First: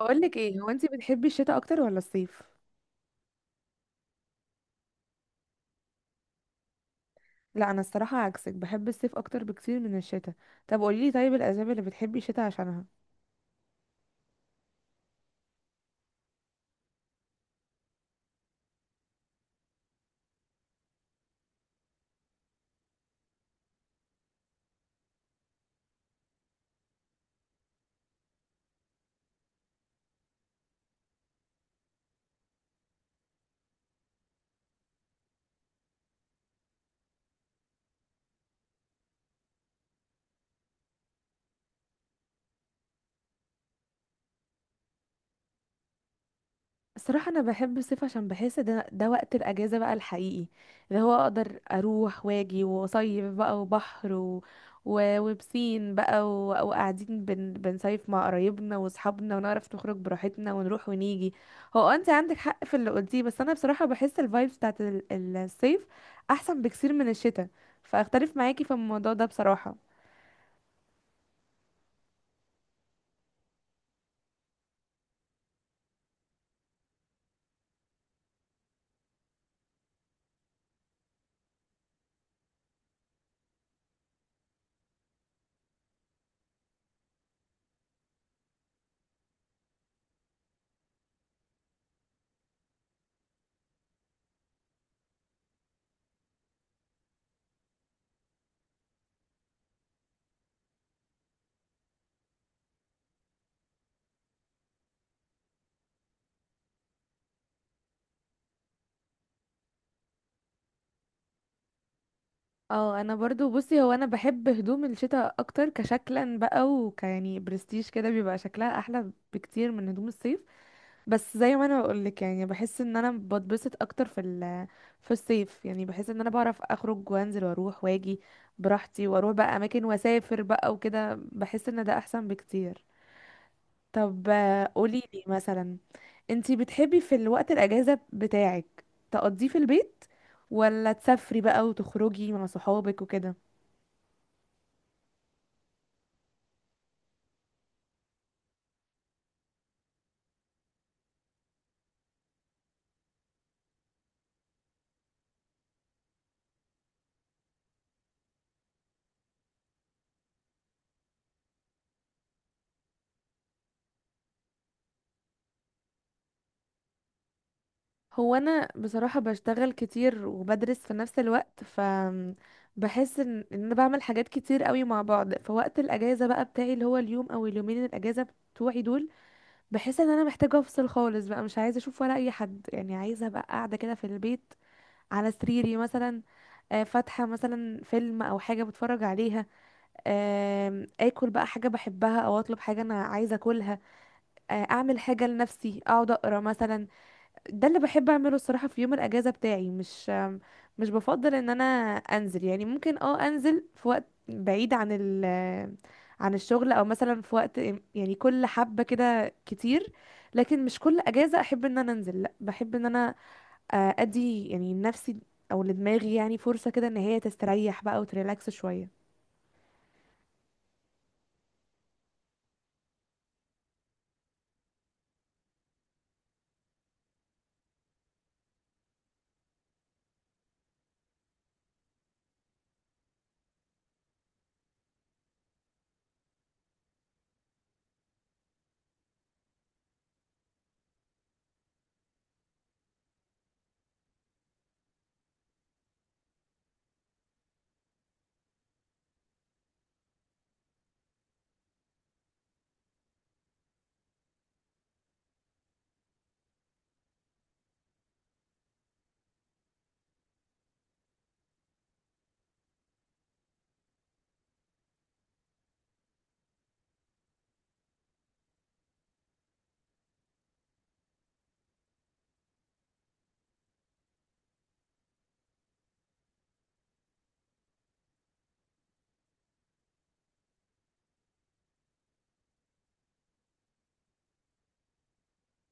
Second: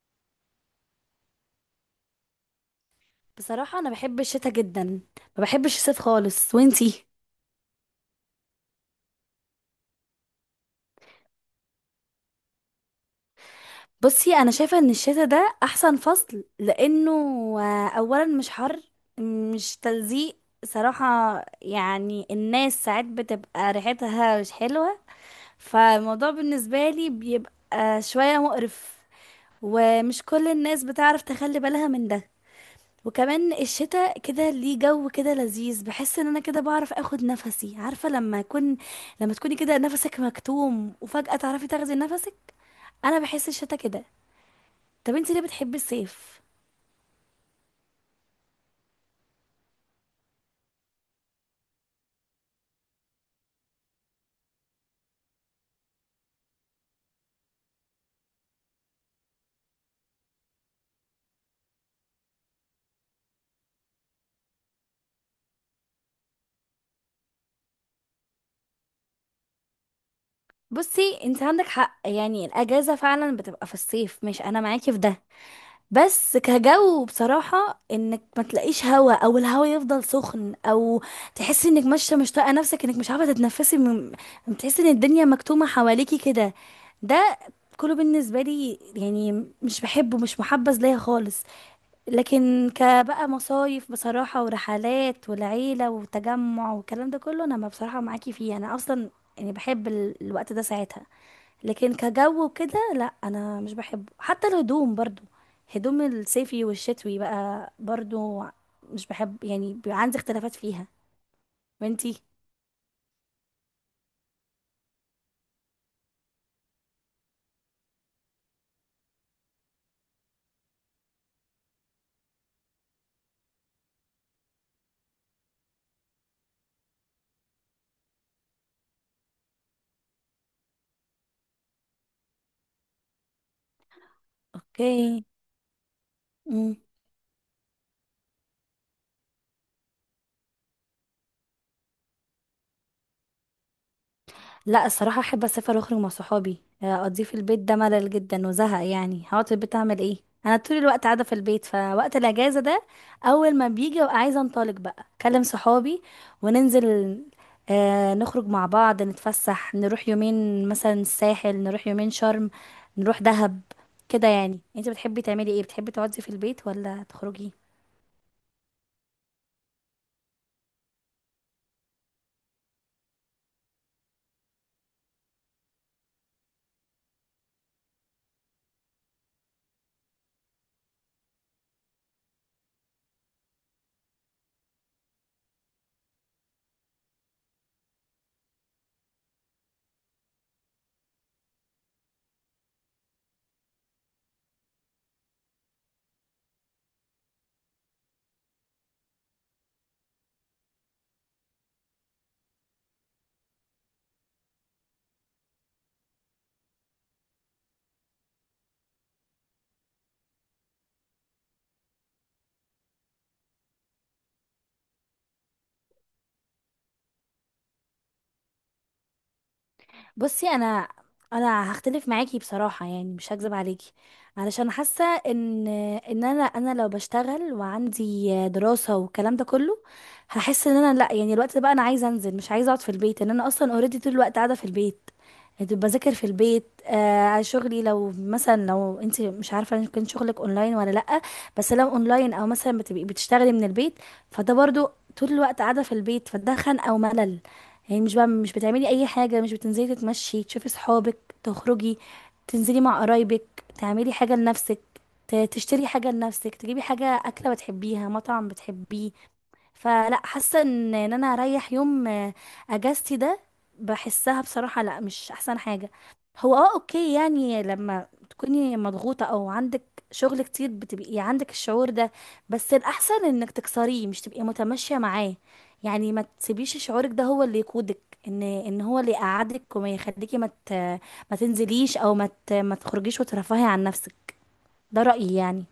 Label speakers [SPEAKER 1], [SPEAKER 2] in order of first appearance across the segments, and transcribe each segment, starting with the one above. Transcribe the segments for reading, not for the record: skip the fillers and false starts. [SPEAKER 1] بقول لك ايه، هو انت بتحبي الشتاء اكتر ولا الصيف؟
[SPEAKER 2] بصراحة أنا بحب الشتا جدا. ما بحبش الصيف خالص، وانتي؟
[SPEAKER 1] لا انا الصراحه عكسك، بحب الصيف اكتر بكتير من الشتاء. طب قولي لي طيب الاسباب اللي بتحبي الشتاء عشانها.
[SPEAKER 2] بصي، أنا شايفة إن الشتا ده أحسن فصل لأنه أولا مش حر، مش تلزيق صراحة. يعني الناس ساعات بتبقى ريحتها مش حلوة، فالموضوع بالنسبة لي بيبقى شوية مقرف، ومش كل الناس بتعرف تخلي بالها من ده. وكمان الشتاء كده ليه جو كده لذيذ، بحس ان انا كده بعرف اخد نفسي، عارفه لما اكون، لما تكوني كده نفسك مكتوم وفجاه تعرفي تاخدي نفسك. انا بحس الشتاء كده. طب انت ليه بتحبي الصيف؟
[SPEAKER 1] الصراحة أنا بحب الصيف عشان بحس ده وقت الأجازة بقى الحقيقي، اللي هو أقدر أروح وأجي وأصيف بقى، وبحر وبسين بقى، وقاعدين بنصيف مع قرايبنا وأصحابنا، ونعرف نخرج براحتنا ونروح ونيجي. هو أنت عندك حق في اللي قلتيه، بس أنا بصراحة بحس الفايبس بتاعت الصيف أحسن بكثير من الشتاء، فأختلف معاكي في الموضوع ده بصراحة.
[SPEAKER 2] بصي، انت عندك حق، يعني الاجازه فعلا بتبقى في الصيف، مش انا معاكي في ده. بس كجو بصراحه انك ما تلاقيش هوا، او الهوا يفضل سخن، او تحسي انك ماشيه مش طايقه نفسك، انك مش عارفه تتنفسي من، تحسي ان الدنيا مكتومه حواليكي كده. ده كله بالنسبة لي يعني مش بحبه، مش محبذ ليا خالص. لكن كبقى مصايف بصراحة ورحلات والعيلة وتجمع والكلام ده كله، انا ما بصراحة معاكي فيه انا اصلا، يعني بحب الوقت ده ساعتها. لكن كجو وكده، لا انا مش بحبه. حتى الهدوم برضو، هدوم الصيفي والشتوي بقى برضو، مش بحب، يعني بيبقى عندي اختلافات فيها. وانتي؟
[SPEAKER 1] اه انا برضو بصي، هو انا بحب هدوم الشتاء اكتر كشكلا بقى، يعني برستيج كده، بيبقى شكلها احلى بكتير من هدوم الصيف. بس زي ما انا بقولك، يعني بحس ان انا بتبسط اكتر في الصيف، يعني بحس ان انا بعرف اخرج وانزل واروح واجي براحتي، واروح بقى اماكن واسافر بقى وكده، بحس ان ده احسن بكتير. طب قولي لي
[SPEAKER 2] اوكي.
[SPEAKER 1] مثلا، انتي بتحبي في الوقت الاجازة بتاعك تقضيه في البيت ولا تسافري بقى وتخرجي مع صحابك وكده؟
[SPEAKER 2] لا الصراحة احب اسافر واخرج مع صحابي. اقضيه في البيت ده ملل جدا وزهق، يعني هقعد في البيت اعمل ايه؟ انا طول الوقت قاعدة في البيت، فوقت الاجازة ده اول ما بيجي ببقى عايزة انطلق بقى، اكلم صحابي وننزل، آه، نخرج مع بعض، نتفسح، نروح يومين مثلا الساحل، نروح يومين شرم، نروح دهب، كده يعني. انت بتحبي تعملي ايه؟ بتحبي تقعدي في البيت ولا تخرجي؟
[SPEAKER 1] هو انا بصراحة بشتغل كتير وبدرس في نفس الوقت، بحس إن انا بعمل حاجات كتير قوي مع بعض، فوقت الاجازة بقى بتاعي، اللي هو اليوم او اليومين الاجازة بتوعي دول، بحس ان انا محتاجة افصل خالص بقى، مش عايزة اشوف ولا اي حد، يعني عايزة ابقى قاعدة كده في البيت على سريري مثلا، فاتحة مثلا فيلم او حاجة بتفرج عليها، اكل بقى حاجة بحبها او اطلب حاجة انا عايزة اكلها، اعمل حاجة لنفسي، اقعد اقرا مثلا. ده اللي بحب اعمله الصراحه في يوم الاجازه بتاعي، مش بفضل ان انا انزل، يعني ممكن انزل في وقت بعيد عن الشغل، او مثلا في وقت، يعني كل حبه كده كتير. لكن مش كل اجازه احب ان انا انزل، لا بحب ان انا ادي يعني نفسي او لدماغي يعني فرصه كده، ان هي تستريح بقى وتريلاكس شويه.
[SPEAKER 2] بصي انا، هختلف معاكي بصراحه، يعني مش هكذب عليكي. علشان حاسه ان انا لو بشتغل وعندي دراسه والكلام ده كله، هحس ان انا لا، يعني الوقت ده بقى انا عايزه انزل مش عايزه اقعد في البيت، ان انا اصلا اوريدي طول الوقت قاعده في البيت. يعني بذاكر في البيت، آه، شغلي لو مثلا، لو انت مش عارفه ان كان شغلك اونلاين ولا لا، بس لو اونلاين او مثلا بتبقي بتشتغلي من البيت، فده برضو طول الوقت قاعده في البيت، فده خنقه وملل. يعني مش بتعملي اي حاجه، مش بتنزلي تتمشي تشوفي صحابك تخرجي، تنزلي مع قرايبك، تعملي حاجه لنفسك، تشتري حاجه لنفسك، تجيبي حاجه اكله بتحبيها، مطعم بتحبيه. فلا حاسه ان إن انا اريح يوم، آه، اجازتي ده بحسها بصراحه لا، مش احسن حاجه. هو اه اوكي، يعني لما تكوني مضغوطه او عندك شغل كتير بتبقي عندك الشعور ده، بس الاحسن انك تكسريه، مش تبقي متماشيه معاه. يعني ما تسيبيش شعورك ده هو اللي يقودك، ان ان هو اللي يقعدك وما يخليكي ما تنزليش، او ما تخرجيش وترفهي عن نفسك. ده رأيي يعني.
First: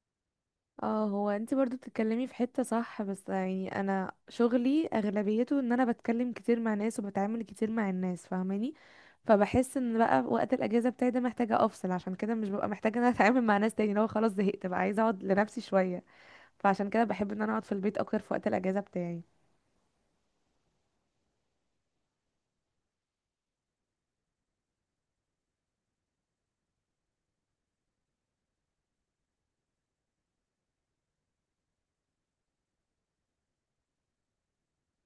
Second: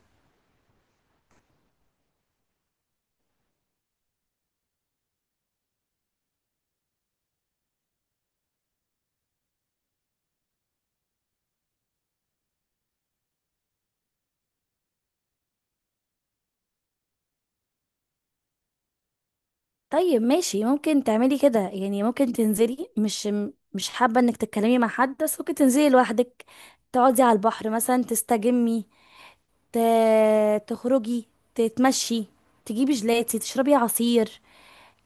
[SPEAKER 1] اه هو انت برضو بتتكلمي في حتة صح، بس يعني انا شغلي اغلبيته ان انا بتكلم كتير مع ناس وبتعامل كتير مع الناس، فاهماني. فبحس ان بقى وقت الاجازة بتاعي ده محتاجة افصل، عشان كده مش ببقى محتاجة ان انا اتعامل مع ناس تاني، لو خلاص زهقت بقى عايزة اقعد لنفسي شوية، فعشان كده بحب ان انا اقعد في البيت اكتر في وقت الاجازة بتاعي.
[SPEAKER 2] طيب ماشي، ممكن تعملي كده، يعني ممكن تنزلي، مش حابة انك تتكلمي مع حد، بس ممكن تنزلي لوحدك، تقعدي على البحر مثلا، تستجمي، ت، تخرجي، تتمشي، تجيبي جلاتي، تشربي عصير،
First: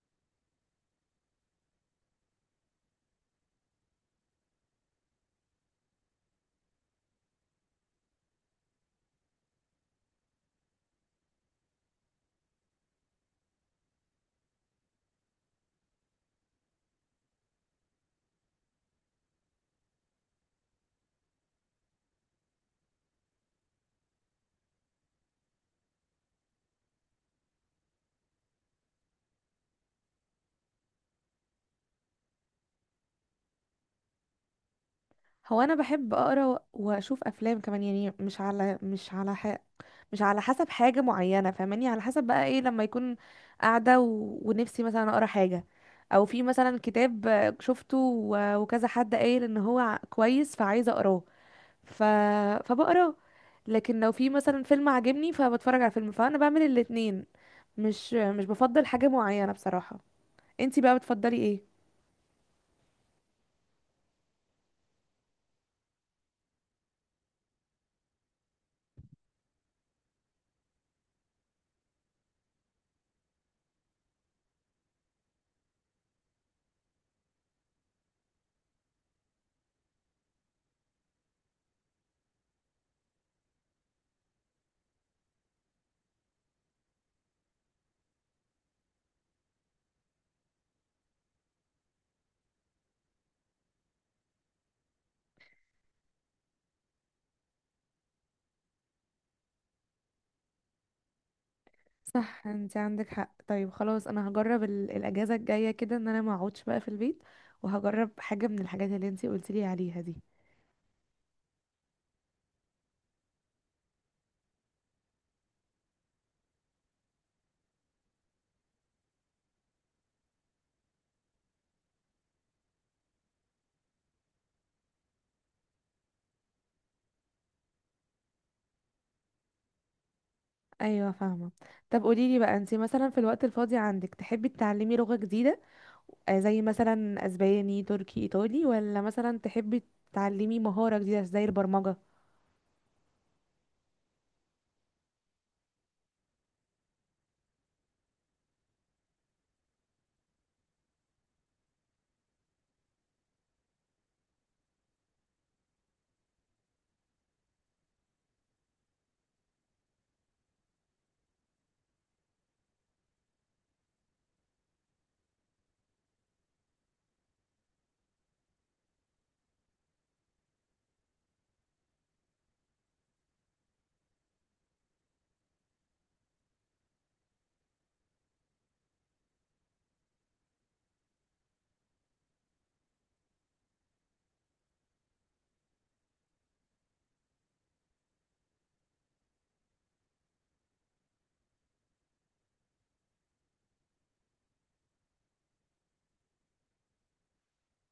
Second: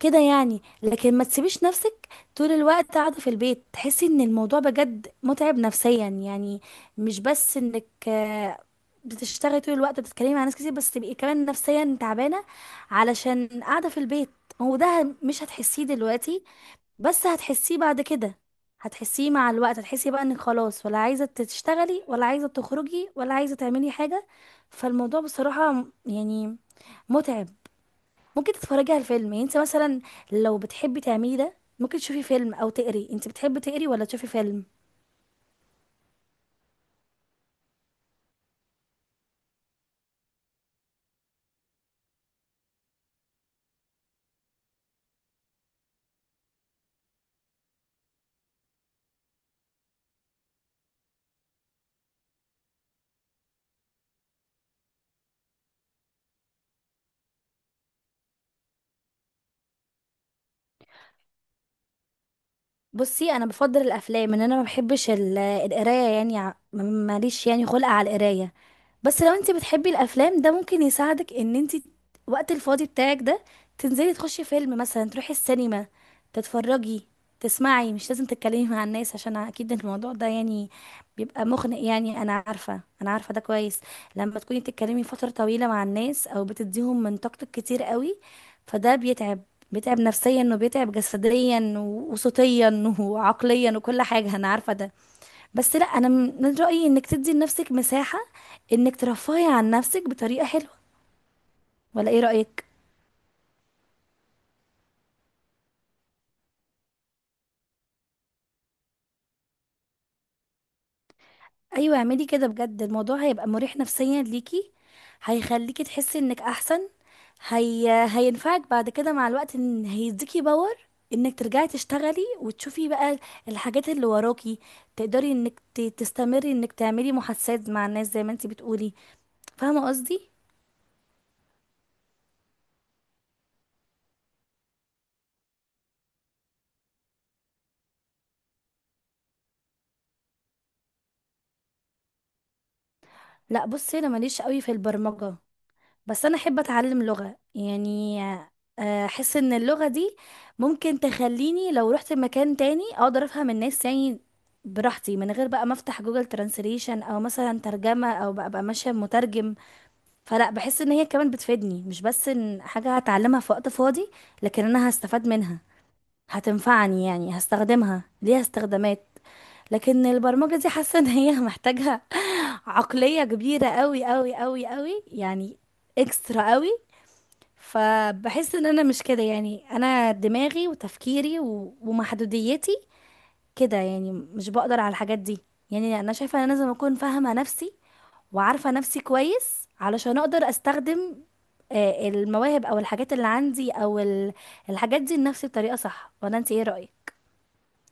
[SPEAKER 2] كده يعني. لكن ما تسيبيش نفسك طول الوقت قاعدة في البيت، تحسي ان الموضوع بجد متعب نفسيا. يعني مش بس انك، آه، بتشتغلي طول الوقت بتتكلمي مع ناس كتير، بس تبقي كمان نفسيا تعبانة علشان قاعدة في البيت. هو ده مش هتحسيه دلوقتي، بس هتحسيه بعد كده، هتحسيه مع الوقت، هتحسي بقى انك خلاص ولا عايزة تشتغلي، ولا عايزة تخرجي، ولا عايزة تعملي حاجة. فالموضوع بصراحة يعني متعب. ممكن تتفرجي على الفيلم، يعني انت مثلا لو بتحبي تعملي ده ممكن تشوفي فيلم او تقري. انت بتحبي تقري ولا تشوفي فيلم؟
[SPEAKER 1] هو انا بحب اقرا واشوف افلام كمان، يعني مش على حسب حاجة معينة، فاهماني، على حسب بقى ايه لما يكون، قاعدة ونفسي مثلا اقرا حاجة، او في مثلا كتاب شفته وكذا حد قايل ان هو كويس، فعايزة اقراه، ف... فبقراه. لكن لو في مثلا فيلم عجبني فبتفرج على فيلم، فانا بعمل الاتنين، مش بفضل حاجة معينة بصراحة. انتي بقى بتفضلي ايه؟
[SPEAKER 2] بصي انا بفضل الافلام، ان انا ما بحبش القرايه، يعني ع، م، ماليش يعني خلق على القرايه. بس لو انت بتحبي الافلام ده ممكن يساعدك ان انت وقت الفاضي بتاعك ده تنزلي تخشي فيلم مثلا، تروحي السينما، تتفرجي، تسمعي، مش لازم تتكلمي مع الناس. عشان اكيد الموضوع ده يعني بيبقى مخنق، يعني انا عارفه ده كويس. لما تكوني بتتكلمي فتره طويله مع الناس او بتديهم من طاقتك كتير قوي، فده بيتعب، بيتعب نفسيا وبيتعب جسديا وصوتيا وعقليا وكل حاجة، أنا عارفة ده. بس لا، أنا من رأيي إنك تدي لنفسك مساحة، إنك ترفهي عن نفسك بطريقة حلوة. ولا إيه
[SPEAKER 1] صح،
[SPEAKER 2] رأيك؟
[SPEAKER 1] انتي عندك حق. طيب خلاص انا هجرب الاجازة الجاية كده ان انا ما اقعدش بقى في البيت، وهجرب حاجة من الحاجات اللي انتي قلتيلي عليها دي.
[SPEAKER 2] أيوة اعملي كده بجد، الموضوع هيبقى مريح نفسيا ليكي، هيخليكي تحسي إنك أحسن. هينفعك بعد كده مع الوقت، إن هيديكي باور إنك ترجعي تشتغلي، وتشوفي بقى الحاجات اللي وراكي، تقدري إنك تستمري إنك تعملي محادثات مع الناس زي ما انتي بتقولي. فاهمة قصدي؟
[SPEAKER 1] ايوه، فاهمه. طب قولي لي بقى، انت مثلا في الوقت الفاضي عندك تحبي تتعلمي لغه جديده، زي مثلا اسباني تركي ايطالي، ولا مثلا تحبي تتعلمي مهاره جديده زي البرمجه؟
[SPEAKER 2] لا بصي، انا ماليش قوي في البرمجة، بس انا احب اتعلم لغة يعني. آه، احس ان اللغة دي ممكن تخليني لو رحت مكان تاني اقدر افهم الناس يعني براحتي، من غير بقى ما افتح جوجل ترانسليشن او مثلا ترجمة، او بقى ماشية بمترجم. فلا بحس ان هي كمان بتفيدني، مش بس ان حاجة هتعلمها في وقت فاضي، لكن انا هستفاد منها، هتنفعني، يعني هستخدمها، ليها استخدامات. لكن البرمجة دي حاسة ان هي محتاجة عقلية كبيرة قوي يعني، اكسترا قوي. فبحس ان انا مش كده، يعني انا دماغي وتفكيري ومحدوديتي كده يعني مش بقدر على الحاجات دي. يعني انا شايفة ان انا لازم اكون فاهمة نفسي وعارفة نفسي كويس علشان اقدر استخدم، آه، المواهب او الحاجات اللي عندي، او الحاجات دي لنفسي بطريقة صح. ولا انت ايه رأيك؟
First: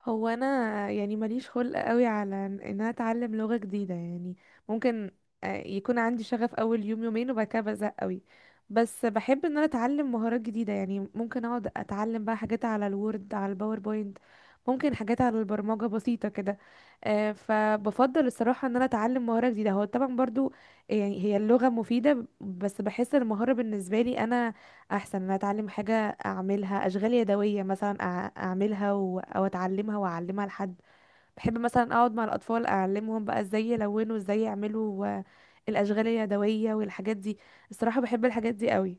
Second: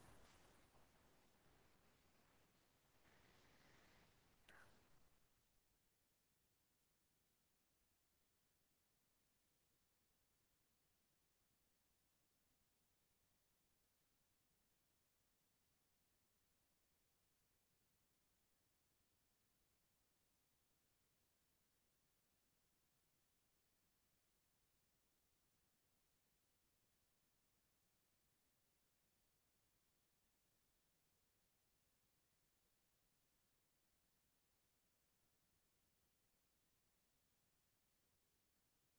[SPEAKER 1] هو انا يعني ماليش خلق قوي على ان انا اتعلم لغة جديدة، يعني ممكن يكون عندي شغف اول يوم يومين وبعد كده بزهق قوي. بس بحب ان انا اتعلم مهارات جديدة، يعني ممكن اقعد اتعلم بقى حاجات على الوورد على الباوربوينت، ممكن حاجات على البرمجة بسيطة كده. فبفضل الصراحة ان انا اتعلم مهارة جديدة، هو طبعا برضو يعني هي اللغة مفيدة، بس بحس المهارة بالنسبة لي انا احسن، ان أنا اتعلم حاجة اعملها، اشغال يدويه مثلا، اعملها او اتعلمها واعلمها لحد. بحب مثلا اقعد مع الاطفال اعلمهم بقى ازاي يلونوا، ازاي يعملوا الاشغال اليدويه والحاجات دي، الصراحه بحب الحاجات دي قوي.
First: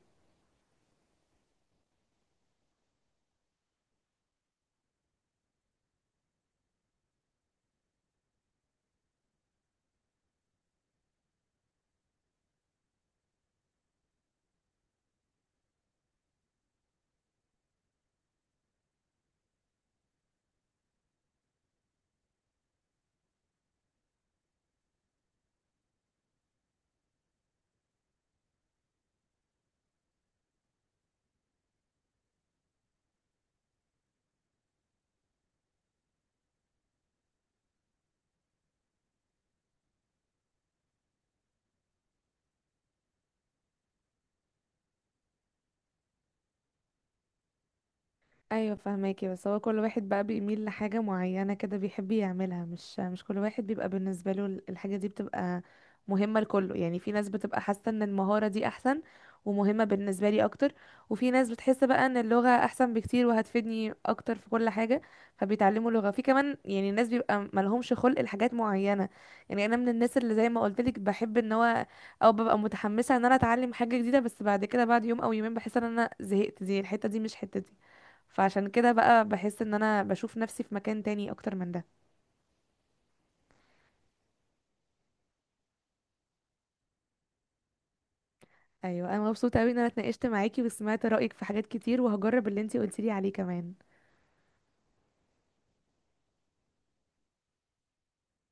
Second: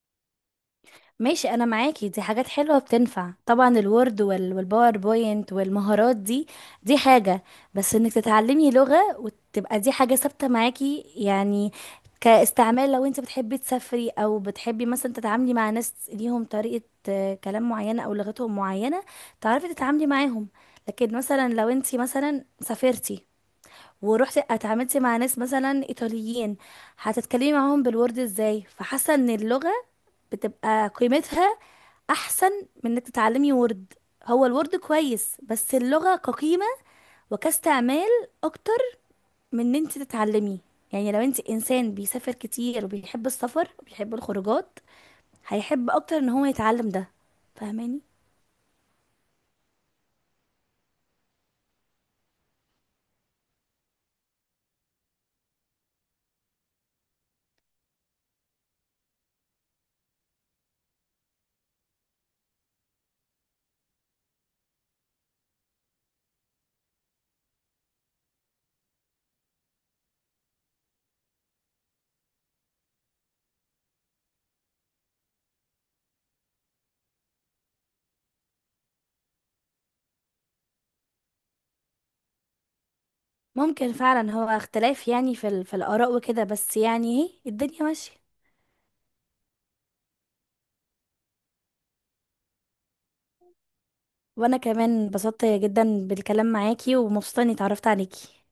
[SPEAKER 2] ماشي انا معاكي، دي حاجات حلوه بتنفع طبعا، الوورد والباوربوينت والمهارات دي، دي حاجه. بس انك تتعلمي لغه وتبقى دي حاجه ثابته معاكي يعني كاستعمال، لو انت بتحبي تسافري، او بتحبي مثلا تتعاملي مع ناس ليهم طريقه، آه، كلام معينه او لغتهم معينه، تعرفي تتعاملي معاهم. لكن مثلا لو انت مثلا سافرتي ورحتي اتعاملتي مع ناس مثلا ايطاليين، هتتكلمي معاهم بالورد ازاي؟ فحاسه ان اللغه بتبقى قيمتها احسن من انك تتعلمي وورد. هو الوورد كويس، بس اللغة كقيمة وكاستعمال اكتر من ان انت تتعلمي. يعني لو انت انسان بيسافر كتير وبيحب السفر وبيحب الخروجات، هيحب اكتر ان هو يتعلم ده. فاهماني؟
[SPEAKER 1] ايوه فهماكي، بس هو كل واحد بقى بيميل لحاجة معينة كده بيحب يعملها، مش كل واحد بيبقى بالنسبة له الحاجة دي بتبقى مهمة لكله، يعني في ناس بتبقى حاسة ان المهارة دي احسن ومهمة بالنسبة لي اكتر، وفي ناس بتحس بقى ان اللغة احسن بكتير وهتفيدني اكتر في كل حاجة، فبيتعلموا لغة. في كمان يعني ناس بيبقى ملهمش خلق لحاجات معينة، يعني انا من الناس اللي زي ما قلتلك، بحب ان هو او ببقى متحمسة ان انا اتعلم حاجة جديدة، بس بعد كده بعد يوم او يومين بحس ان انا زهقت، دي الحتة دي مش حتتي، فعشان كده بقى بحس ان انا بشوف نفسي في مكان تاني اكتر من ده.
[SPEAKER 2] ممكن فعلا، هو اختلاف يعني في في الاراء وكده، بس يعني ايه، الدنيا ماشية.
[SPEAKER 1] ايوه انا مبسوطه قوي ان انا اتناقشت معاكي وسمعت رايك في حاجات كتير، وهجرب اللي انتي قلتيلي عليه كمان.
[SPEAKER 2] وانا كمان انبسطت جدا بالكلام معاكي، ومبسوطة اني اتعرفت عليكي.